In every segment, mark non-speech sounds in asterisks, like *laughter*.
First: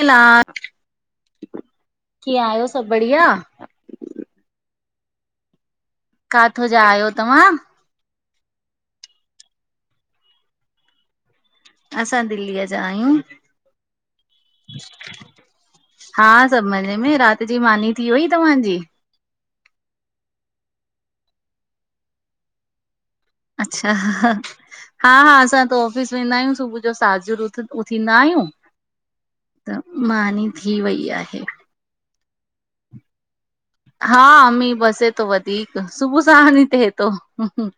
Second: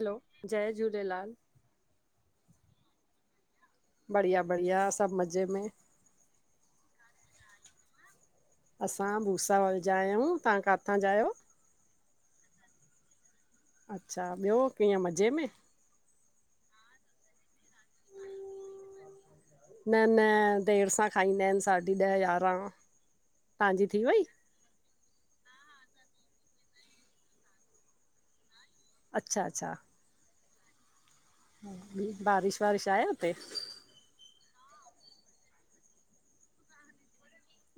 हलो जय झूलेलाल। कीअं आहियो सभ बढ़िया? बढ़िया -बढ़िया सभ मज़े में। काथां जा आहियो तव्हां? असां भुसावल जा आहियूं। तव्हां काथां जा आहियो? असां दिल्लीअ जा आहियूं। अच्छा ॿियो कीअं मज़े में। हा सभ मज़े में रात जी मानी थी वेई तव्हांजी? न न देर सां खाईंदा आहिनि साढी ॾह यारहं। अच्छा हा हा असां हित ऑफिस वेंदा आहियूं सुबुह जो साजूर उथ उथंदा आहियूं। अच्छा अच्छा त मानी थी वई आहे। बारिश वारारिश आहे हुते? हा मींह बसे थो वधीक सुबुह साण ही थे तो।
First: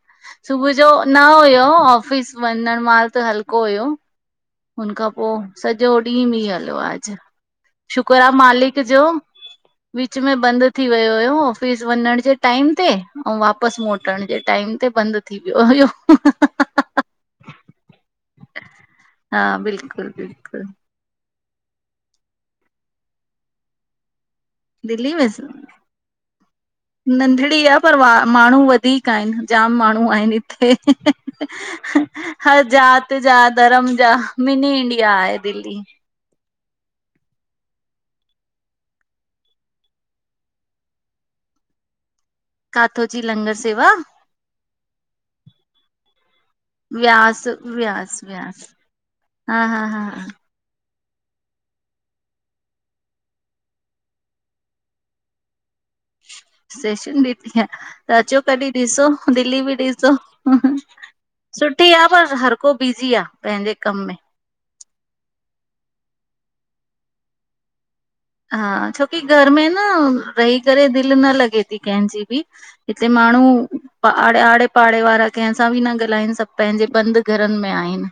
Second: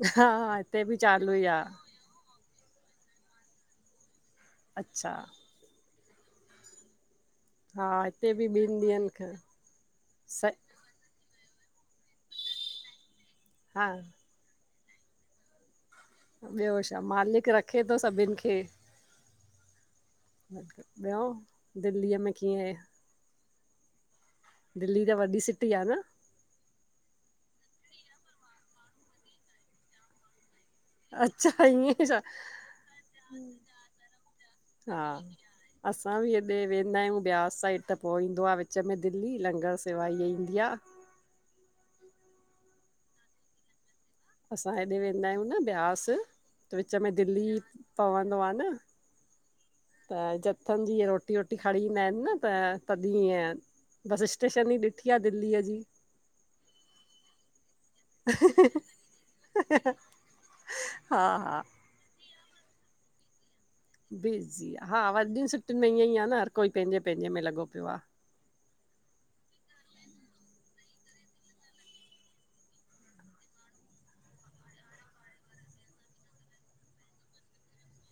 हा हा सुबुह हिते जो बि न चालू ई आ हुयो ऑफिस वञणु माल त हल्को हुयो। हुन खां अच्छा पोइ सॼो ॾींहुं मीं हलियो आ अॼु। हा शुकर आ हिते बि ॿिनि मालिक जो ॾींहंनि खां विच में स बंद थी वियो हुयो ऑफिस वञण जे टाइम ते, अऊ वापसि हा मोटण जे टाइम ते बंदि थी वियो हुयो। ॿियो छा मालिक रखे थो सभिनि खे। हा बिल्कुलु-बिल्कुलु। ॿियो दिल्लीअ में कीअं ऐं? दिल्ली त में वॾी सिटी आ न नंढड़ी आ पर माण्हू वधीक आहेन जाम माण्हू आहिनि हिते। अच्छा ईअं छा हर जात, जा धर्म जा, मिनी इंडिया हा आहे दिल्ली। असां बि हेेॾे वेंदा आहियूं ब्यास साइड त पोइ ईंदो आहे विच में दिल्ली लंगर सेवा ईअ ईंदी आ। काथो जी लंगर सेवा? असां हेॾे वेंदा आहियूं न ब्यास, तो विच में व्यास दिल्ली पवंदो आ न। हा-हा त जथनि जी ईअ रोटी वोटी खणी ईंदा आहिनि न त तॾहिं ईअं बस स्टेशन ई ॾिठी आ दिल्लीअ जी। स्टेशन ॾिठी आ, त अचो कॾहिं ॾिसो दिल्ली बि ॾिसो। हा हा *unintelligible* पर हर को बिज़ी आ पंहिंजे कम में बीजी़ आ हा वॾीन सिटीन में ईअं ई आ न हर कोई पंहिंजे पंहिंजे में लॻो पियो आ। हा छोकी घर में न रही करे दिलि न लॻे थी कंहिंजी ॿि। हिते माण्हू आड़े, आड़े पाड़े वारा कहिंसां बि न ॻाल्हाइनि सभु पंहिंजे बंदि घरनि में आहिनि।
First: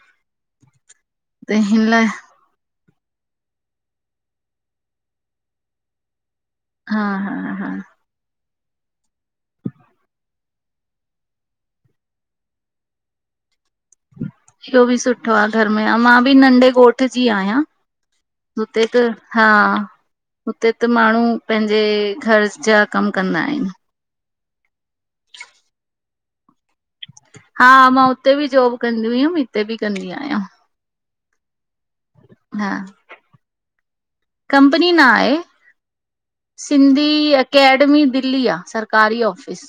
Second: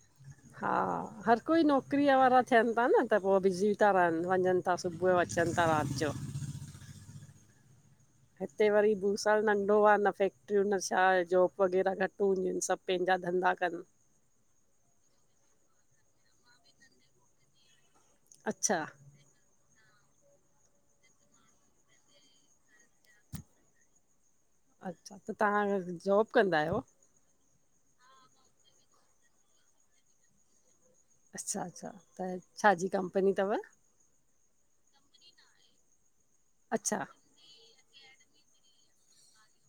हा हर त कोई हिन लाइ नौकरीअ वारा थियनि था न, त पोइ बिज़ी था रहनि वञनि था सुबुह जो अचनि था राति जो। हा हा हा हिते वरी भूसावल नंढो आ न फैक्ट्रियूं न छा जॉब वग़ैरह घटि हूंदियूं आहिनि सभु पहिंजा धंधा कन इहो ॿि सुठो आ घर में मां ॿि नंढे ॻोठ जी आहियां अच्छा हुते त हा हुते त माण्हू पंहिंजे घर जा कमु कंदा आहिनि। अच्छा त तव्हां जॉब कंदा आहियो? हा मां हुते ॿि जॉब कंदी हुयमि हिते ॿि कंदी आहियां। अच्छा-अच्छा हा कंपनी ना आहे। अच्छा सिंधी अकेडमी दिल्ली आ सरकारी ऑफिस।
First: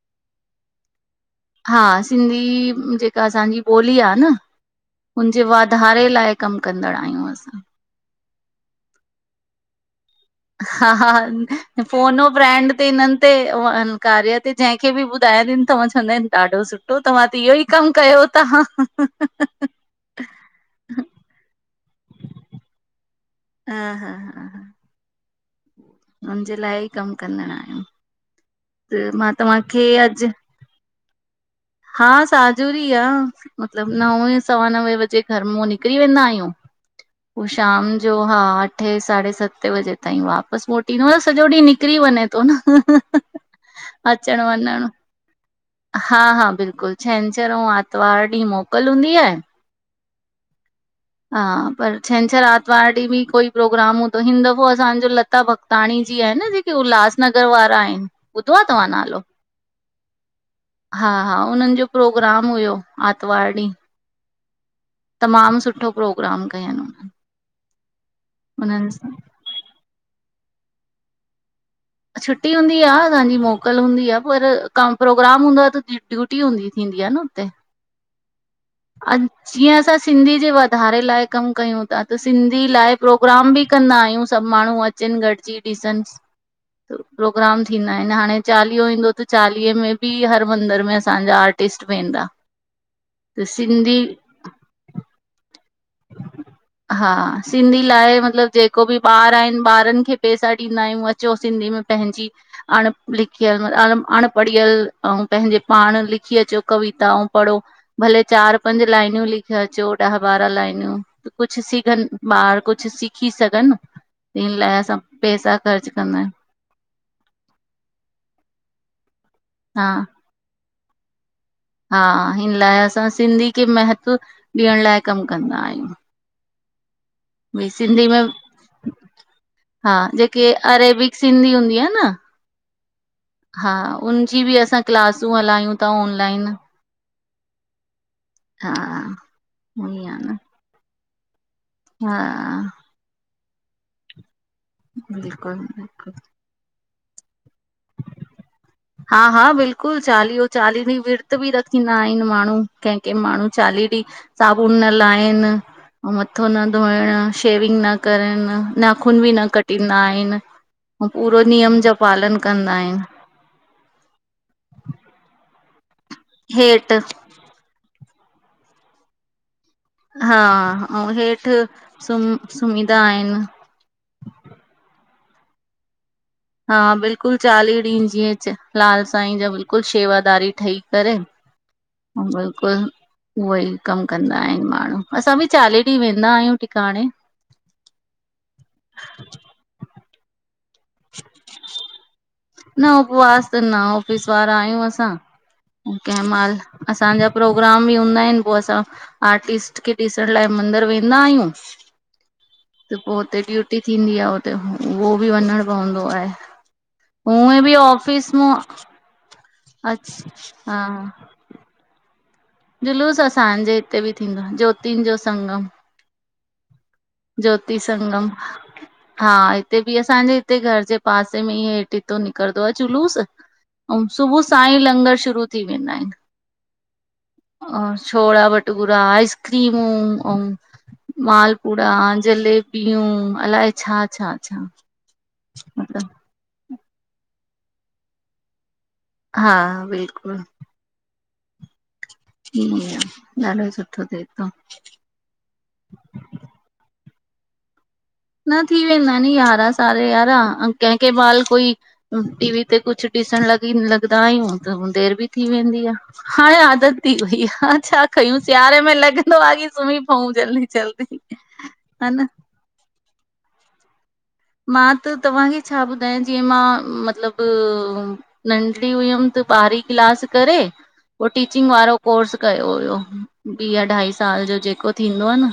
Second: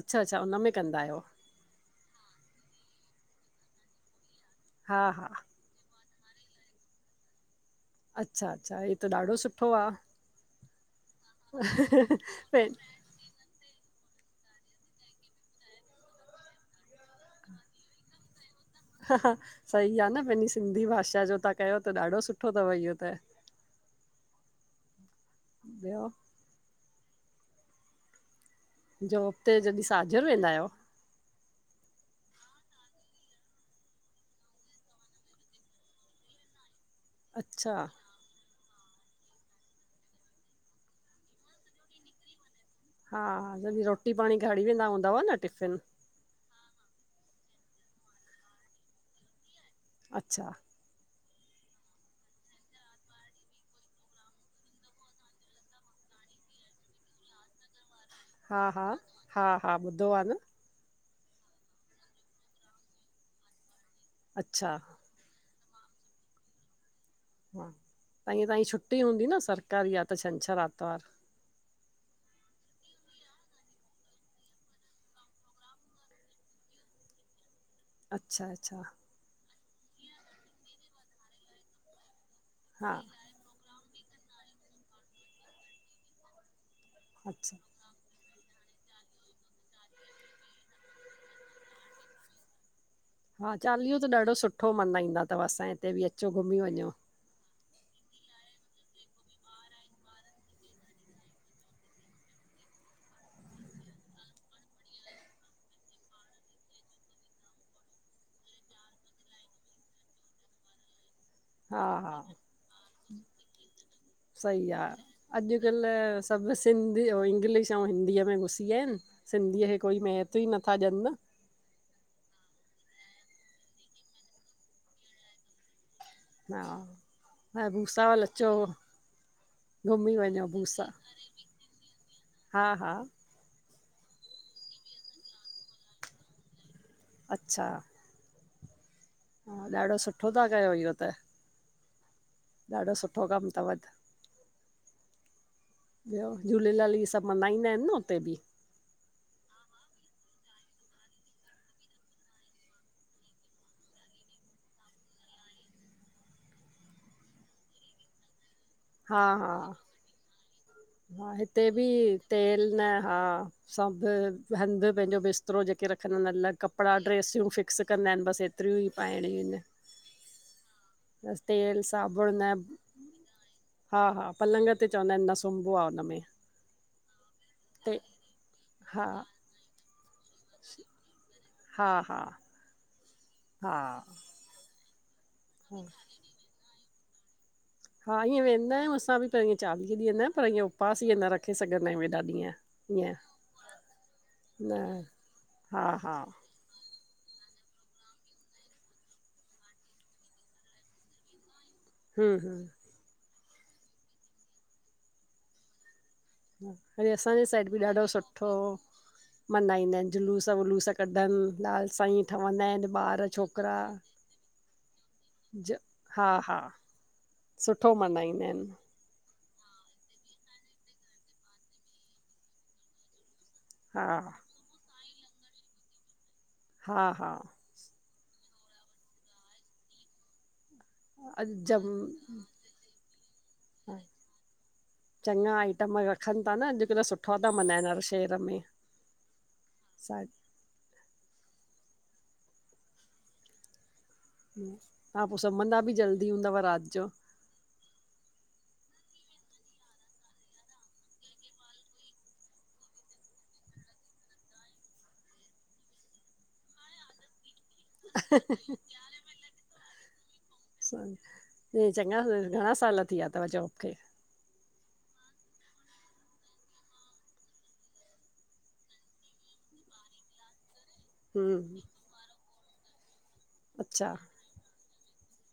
अच्छा-अच्छा हुन में कंदा आहियो। हा सिंधी जेका असांजी ॿोली आ न, हा हा हुनजे वाधारे लाए कमु कंदड़ आहियूं असां। अच्छा-अच्छा हीअ त ॾाढो सुठो आ। हा हा फोन ओ फ्रैंड ते न ते हुन कार्य ते जंहिंखे ॿि ॿुधायां *unintelligible* चवंदा आहिनि ॾाढो सुठो तव्हां त इहो ही कमु कयो ता। तव्हां कयो ता ॾाढो सुठो तवं इहो त हा हा हा हा ॿियो? हुन जे लाइ ई कम कंद आयूं त मां जॉब ते जॾहिं तव्हांखे साझर अॼु। वेंदा आहियो? हा, साजूरी आ। मतलब नवे सवा नवे बजे घर मो निकरी वेंदा आहियूं पो अच्छा शाम। जो हा अठे साढे सते वजे ताईं वापस मोटीं नहयोस ॼो ॾींह निकरी वञे तो न। हा, जॾहिं रोटी पाणी अचण खणी वञण वेंदा हूंदव न टिफ़िन। हा हा बिल्कुल छंछर आऊ आरतवार ॾींह मोकल हूंदी आए। अच्छा। हा पर छंछर आरतवार ॾीं बि कोई प्रोग्राम हूंदो हिन दफ़ो असांजो। त भगताणी जी आहे न जेके उल्हासनगर वारा आहिन्। ॿुधो आ हा हा तव्हां नालो हा हा ॿुधो आहे न हा हा। उन्हन् जो प्रोग्राम हुयो आतवार ॾीं। अच्छा। तमाम सुठो प्रोग्राम कयं हुनन। हा त ईअं तांही छुटी हूंदी न सरकारी आहे त छंछरु आर्तवार। छुटी हूंदी आहे तांजी मोकल हूंदी आ पर प्रोग्राम हूंदो आह पर। ड्यूटी हूंदी थींदी आ न हुते? अच्छा अच्छा। जीअं असां सिंधी जे वधाारे लाइ कम कयूं था त सिंधी हा लाइ प्रोग्राम बि। कंदा आहियूं सभ माण्हू अचन् गॾजी ॾिसण अच्छा प्रोग्राम थींदा आहिन् हाणे। चालीहो ईंदो त चालीह में बि हर मंदर में असांजा आर्टिस्ट वेंदा। त हा चालीहो सिंधी त ॾाढो सुठो मञाईंदा थव असांए हिते बि अचो घुमी वञो। हा सिंधी लाइ मतलब जेको बि ॿार आहिन ॿारन खे पैसा ॾींदा आहियूं अचो सिंधी में पंहिंजी। अणलिखियल अनपढ़ियल आऊ पंहिंजे पाण लिखी अचो कविता आऊ पढ़ो। भले चार पंज लाईनियूं लिखि अचो ॾह बारह लाईनियूं। कुछ हा सिखन हा ॿार कुछ सिखी सघन। सही आ अॼुकल्ह आहियूं सभ। सिंधी आऊ इंग्लिश आऊ हिंदीअ में घुसी आयान सिंधीयाके हा कोई महत्व ई नथा ॾियन्। हा हिन लाइ असां सिंधी खे महत्व ॾियण लाइ कम कंदा आहियूं। हा। ऐं भइ सिंधी भूसावल में। अचो हा घुमी वञो जेके भूसा अरेबिक सिंधी हूंदी आ न। हा हा हा उनजी बि असां क्लासूं हलायूं त ऑनलाइन। अच्छा। हां। हां ॾाढो सुठो था कयो इहो त। हां। ॾाढो सुठो कम थव त। बिल्कुल बिल्कुल। ॿियो झूलेलाल इहे सभ मनाइंदा आहिन् न हुते बि। हा हा बिल्कुल चालीहो चालीह ॾींहं विर्त बि रखंदा आहिन माण्हू कंह कंह माण्हू चालीह ॾींहं। साबुन न लहिण, मथो न धोइण शेविंग न करण। नाखून हा बि न हा कट्टिंदा आहिन्। हा हिते बि तेल न ह। आहिनि हां सभ हंध पंहिंजो बिस्तरो जेके रखंदा आहिन् अलग कपडा हेठि ड्रेसियूं फिट। भिक्स कंदा आहिन बस एतरियूं ई पाइण इय। हा ऐं हेठि सुम साबुण न सुमंदा आहिनि। हा हा पलंग ते चवंदा आहिनि न सुंबो आहे हुन मे हा बिल्कुलु चालीह ॾींहं जीअं लाल हा साईं जा बिल्कुलु शेवादारी ठही करे हा हा बिल्कुलु उह ई हा कमु कंदा आहिनि माण्हू असां बि हा चालीह ॾींहं वेंदा आहियूं टिकाणे हा ईअं वेंदा आहियूं असां बि पर ईअं चालीह ॾींहं न पर उपास ईअं न रखी सघदा आहियूं हेॾा ॾींहं न ईअं उपवास त न ऑफ़िस वारा न आहियूं हा हा असां असांजा प्रोग्राम बि हूंदा आहिन पो असां आर्टिस्ट खे ॾिसण लाइ मंदिर वेंदा आहियूं हमहम त पो हुते ड्यूटी थींदी आ हुते उहो बि वञण पवंदो आहे। असाजे उहे साइड बि ॾाढो ऑफिस सुठो मां हो मनाईंदा आहिनि, अच जुलूस वुलूस कढदानि लाल साईं ठहंदा आहिनि ॿार जुलूसु असांजे छोकिरा हिते बि थींदो आ ज्योतिनि जो संगम ज हा हा ज्योति सुठो संगम मल्हाईंदा आहिनि हा हिते ब़ि असांजे हिते घर जे पासे में ई हेठ हितो निकिरंदो आ जुलूस अऊ हा सुबु साई लंगर शुरू थी वेंदा आहिनि। हा हा अ छोला भटूरा आइस् क्रीमूं अॼु जम मालपुरा जलेबियूं अलाए छा छा छा चङा आइटम मतिलबु रखनि था न अॼुकल्ह सुठा ता मल्हाइनि हर शहर में हा सा बिल्कुलु ईअ ॾाढ *inaudible* ओ ॻालो सुठो थए हा पो सुमंदा बि जल्दी हूंदव रात जो? न थी वेंदा नी यारां साडा यारां कंह कह महल कोई टी वी ते कुझु ॾिसण लॻी लॻंदा आहियूं त देर बि थी वेंदी आ। हाणे आदत थी वई हा छा कयूं सियारे में लॻंदो आ की सुम्ही पऊ जलदी चङा घणा साल थी विया थव जॉब खे? मां त तव्हांखे छा ॿुधायां जीअं मां मतलब नंढी हुअमि त ॿारहीं क्लास करे पो टीचिंग हम्म वारो कोर्स कयो हुयो ॿी अच्छा अढाई साल जो जेको थींदो आ न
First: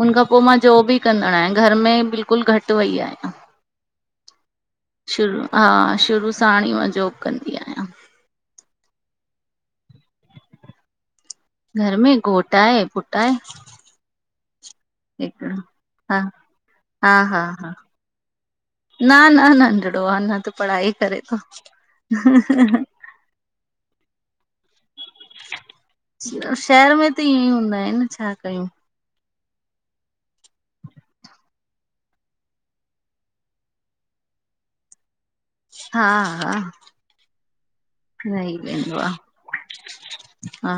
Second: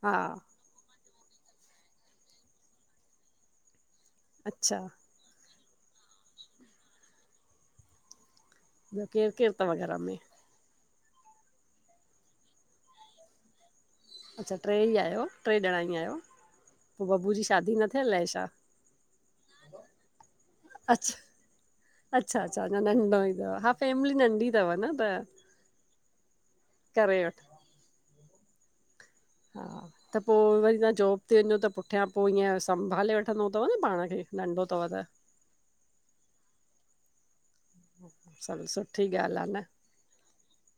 हुन हा खां पो मां जॉब बि कंदड़ आहियां घर में बिल्कुलु घटि वई आहियां। अच्छा शुरू हा शुरू सांण ई मां जॉब कंदी आहियां बियो केर केर तव घर में? घर में घोट आहे पुट आहे। अच्छा टे ई आहियो हिकिड़ो टे ॼणा ई आहियो हा पो हा बबू हा जी हा शादी न थियल ए छा? न न नंढिड़ो आ अना त पढ़ाई करे थो। ो ह *inaudible* फैमिली नंढी तव न त शहर में करे त वठ इअं ई हूंदा आहिनि छा कयूं। हा त पो वरी तहां जॉब ते वञो त पुठियां पो ईअं संभाले वठंदो थव न पाण खे नंढो तव त हा हा रही सभ वेंदो सुठी आ, ॻाल्हि आहे न हा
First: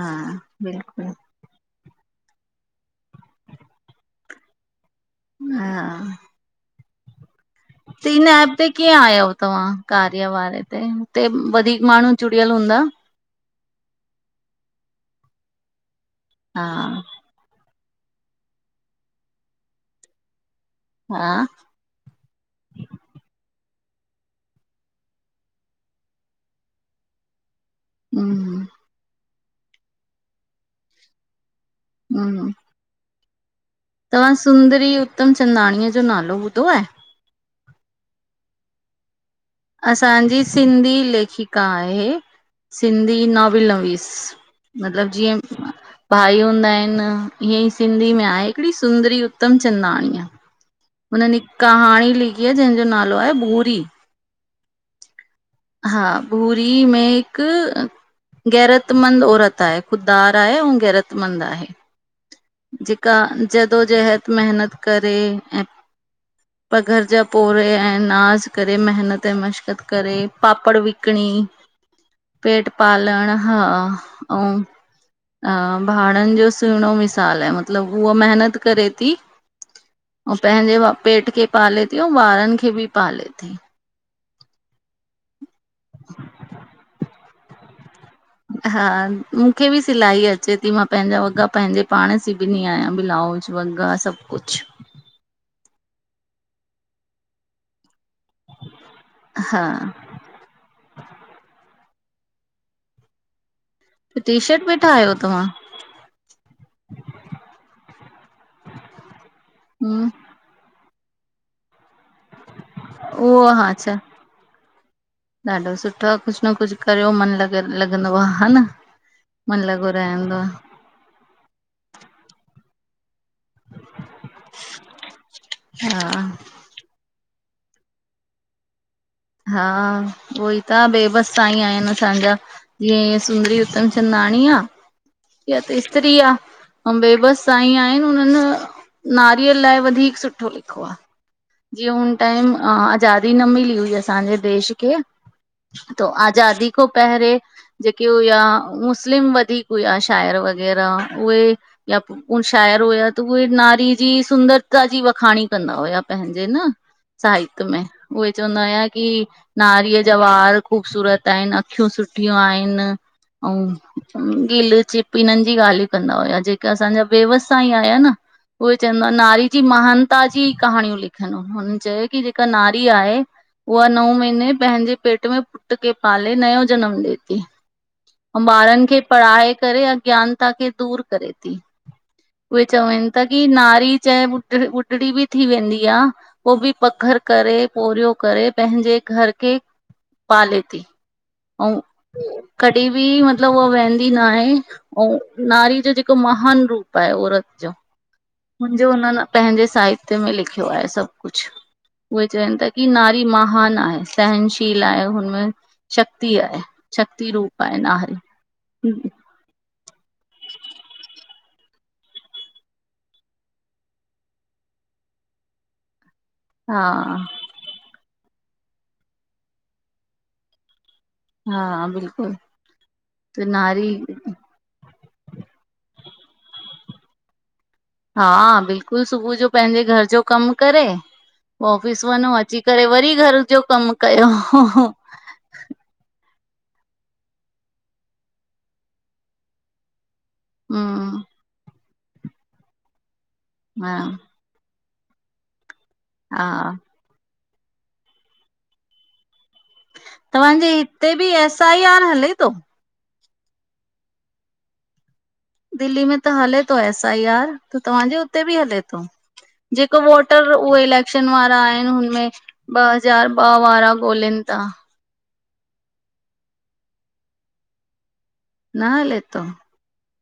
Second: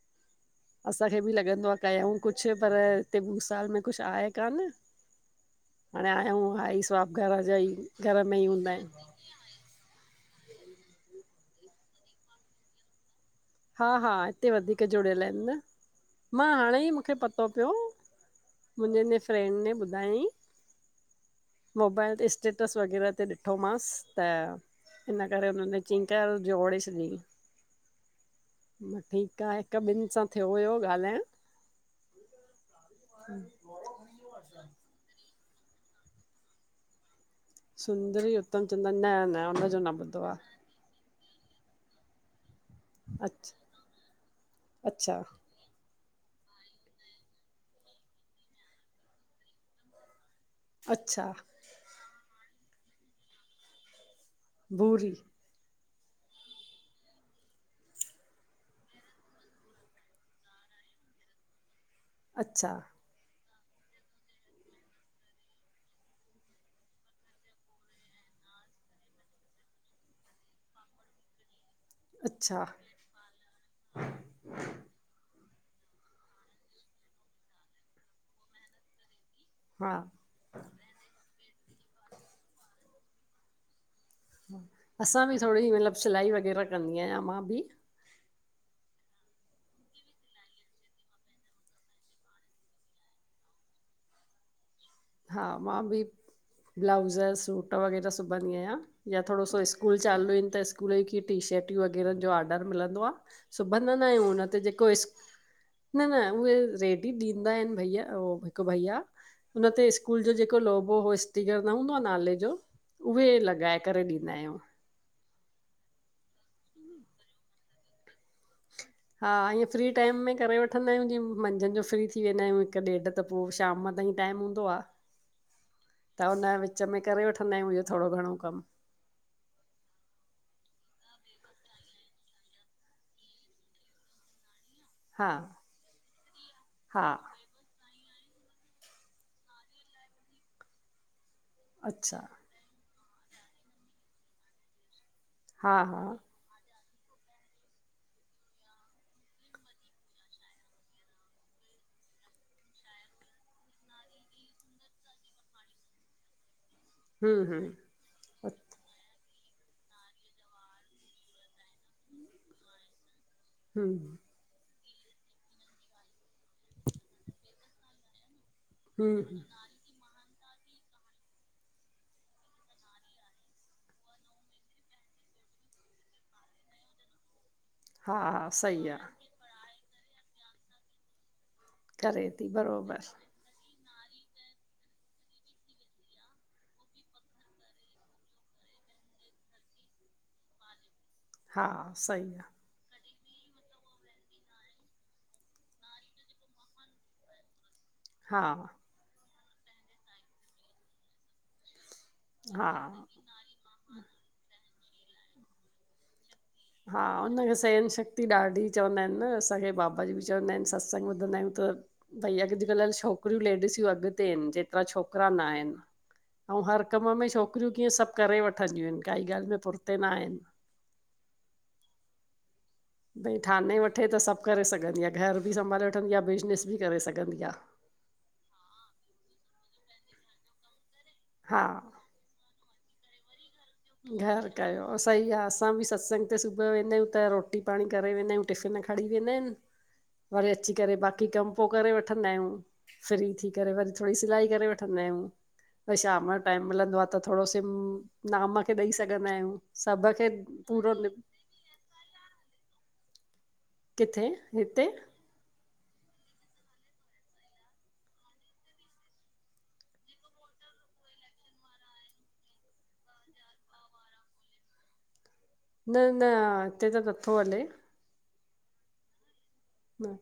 बिल्कुल असांखे बि लॻंदो आहे कयऊूं कुझु पर हिते भू साल में कुझु आहे कोान हाणे हा आहे ऐं हुअ ई स्वाब घर जा ई त घर हिन में ई एप ते हूंदा आहिनि *unintelligible* तव्हां कार्य वारे ते हुते वधीक माण्हू जुड़ियल हूंदा हा हा हिते वधीक जुड़ियल आहिनि मां हा हाणे ई मूंखे पतो पियो मुंहिंजे हिन फ्रेंंड ने ॿुधाईईं हा मोबाइल ते स्टेटस वग़ैरह ते ॾिठोमांसि त हिन करेे हुनने चयी कर जोड़े छॾी हम ह मां ठीकु आहे हिकु ॿिनि सां थियो हुयो ॻाल्हाण हम हम तव्हां सुंदरी उत्तम चंदाणीअ जो नालो ॿुधो आहे सुंदरी उत्तम चंदना न न हुन असांजी सिंधी लेखिका आहे आहे सिंधी अछ नॉविल नवीस मतिलब अच्छा जीअं भाई हूंदा आहिनि ईअं ई सिंधी में आहे हिकिड़ी सुंदरी उत्तम चंदाणी आहे अच्छा हुननि हिक कहाणी लिखी आहे जंहिंजो नालो आहे भूरी भूरी हा भूरी में हिकु गैरतमंद औरत आहे ख़ुदिदार आहे ऐं गैरतमंद आहे अच्छा क जदोो जहत महिनत करे ऐं पर घर जा पोौरे ऐं नाज़ करे महिनत ऐं मश्क़त करे पापड़ विकिणी अच्छा पेट पालण हा आउं भाड़नि जो सुहिणो मिसाल आहे मतलबु उहा महिनत करे थी हा ऐं पंहिंजे पेट खे पाले थी ऐं ॿारनि खे बि पाले थी ह असां बि थोरी मतलबु सिलाई वग़ैरह कंदी आहियां मां बि हा मूंखे बि सिलाई अचे थी मां पंहिंजा वॻा पंहिंजे पाण सिबंदी आहियां ब्लाउज वगा सभु कुझु हा मां बि ब्लाउज़ सूट वग़ैरह सिबंदी आहियां या थोरो सो हा स्कूल चालू आहिनि त स्कूलूं कीअं टीशटियूं वग़ैरह जो ऑडर मिलंदो आहे सिबंद ना आहियूं टी हुन ते शर्ट बि जेको इ ठाहियो तव्हां न न उहे रेडी ॾींदा आहिनि भइया उह हिकु भइया। हुन ते हम्म स्कूल जो जेको लोगो हो स्टीगर न हूंदो आ नाले जो। उहे उहो हा लॻाए अच्छ! करे ॾींदा आहियूं ॾाढो सुठो आ कुझ न कुझ करियो मन लगा लॻंदो आ हा न? मन लगल राहंदो आ। उथंदा आहिूं जीअं मंझंन जो फ्री थीेंदा आहियूं हिकु ॾेढ त पोइ शाम ताईं टाइम हूंदो आ हा त हुन विच विच में करे वठंदा आहियूं इहो थोणो घणो कम। हा उहोई त बे बसि तं आहिनि असांजा। जीअं ईअं सुंदरी उत्तम चंदाणी आहे हा त स्त्री आहे अ हा बेई बस *unintelligible* साईं आहिनि हुननि नारीय लाए वधीक सुठो लिखो आ। जीअं हुन अच्छा टाइम आज़ादी न मिली हुई असांजे देश खे हा त हा आज़ादी खों पहिंरे जेके हुया मुस्लिम वधीक हुया श शायर वग़ैरह उहे या प उ शायर हुया त उहे नारी जी सुंदरता जी वखांणी कंदा हुया पंहिंजे न। हूं हूं सहित्य में उहे चवंदा हुया की, नारीअ जा वार ख़ूबसूरत आहिन, अखियूं सुठियूं आहिनि, हूं अंउं गिल चिट इनन्हनि जी ॻाल्हियुं कंदा हुया, जेके असांजा वेवसांई आया न उहे चवंदा आहिनि हूं नारी जी महानता जी कहाणियूं लिखनि, हुननि चयो की जेका नारी आहे उहा नओं महीने पंहिंजे पेट में पुट्र खे पाले नयों जनमु ॾिये ती। हा अंउं हा ॿारनि सही आ खे पढ़ाए करे अग् अज्ञानता खे दूर करे ती, करे थी उहे बरोबर चवेनि ता की की नारी चाहे ॿुढ ॿुढड़ी बि थी वेंदी आ पो बि पघर करे पोरियो करे पंहिंजे घर खे पाले ती। हा अऊं सही आ कॾीहिं बि मतलबु उहा वेहिंदी ना हे अंउं नारी जो जेको महान रूप आहे औरत जो हा। जो हुननि पंहिंजे साहित्य में लिखियो आहे सभु कुछ। उहे चवेनि ता हा की नारी महान आहे, सहनशील आहे, हुनमें शक्ति आहे। हा शक्ति हुनखे रूप आहे सहन नारी शक्ती ॾाढी चवंदा हिनि न असांखे बाबा जी बि चवंदा हिनि सत्संग ॿुधंदा हियूं त भई अॼुकल्ह छोकिरियूं लेडीसियूं अॻिते इन जेतिरा छोकिरा ना हिनि। अऊं हा हर कम में छोकिरियूं कीअं सभ करे वठंदियूं हिनि, काई ॻाल्हि में पुरते ना हिनि। हा बिलकुल। भई ठाने वठे त सभु करे सघंदी आ घर बि संभाले वठंदी आ, बिज़नेस बि करे सघंदी आ। हा बिल्कुल सुबुअ जो पंहिंजे घर जो कम करे पो हा ऑफिस वंञों अची करे वरी घर जो कम कयो। घर कयो, सही आ असां बि सत्संग ते सुबुअ यो वेंदा आहियूं त रोटी पांणी करे वेंदा आहियूं टिफ़िन खणी वेंदा हिनि। *inaudible* वरी अची करे बाक़ी कम पो करे वठंदा आहियूं, फ्री थी करे वरी हा थोणी सिलाई करे वठ वठंदा आहियूं वरी शाम जो हा टाइम मिलंदो आहे त थोड़ो सिम नाम खे ॾई सघंदा आहियूं। सभ खे तव्हांजे पूरो हिते बि एस आइ आर हले तो? कित्थे हिते? दिल्ली में त हले तो एस आई आर त तव्हांजे उते बि हले तो? जेको वोटर उहे इलेक्शन वारा आहिनि हुनमें ॿ हज़ार ॿ वारा गोल्हिनि ता। न न हिते त नत्थो हले। न हले तो? न।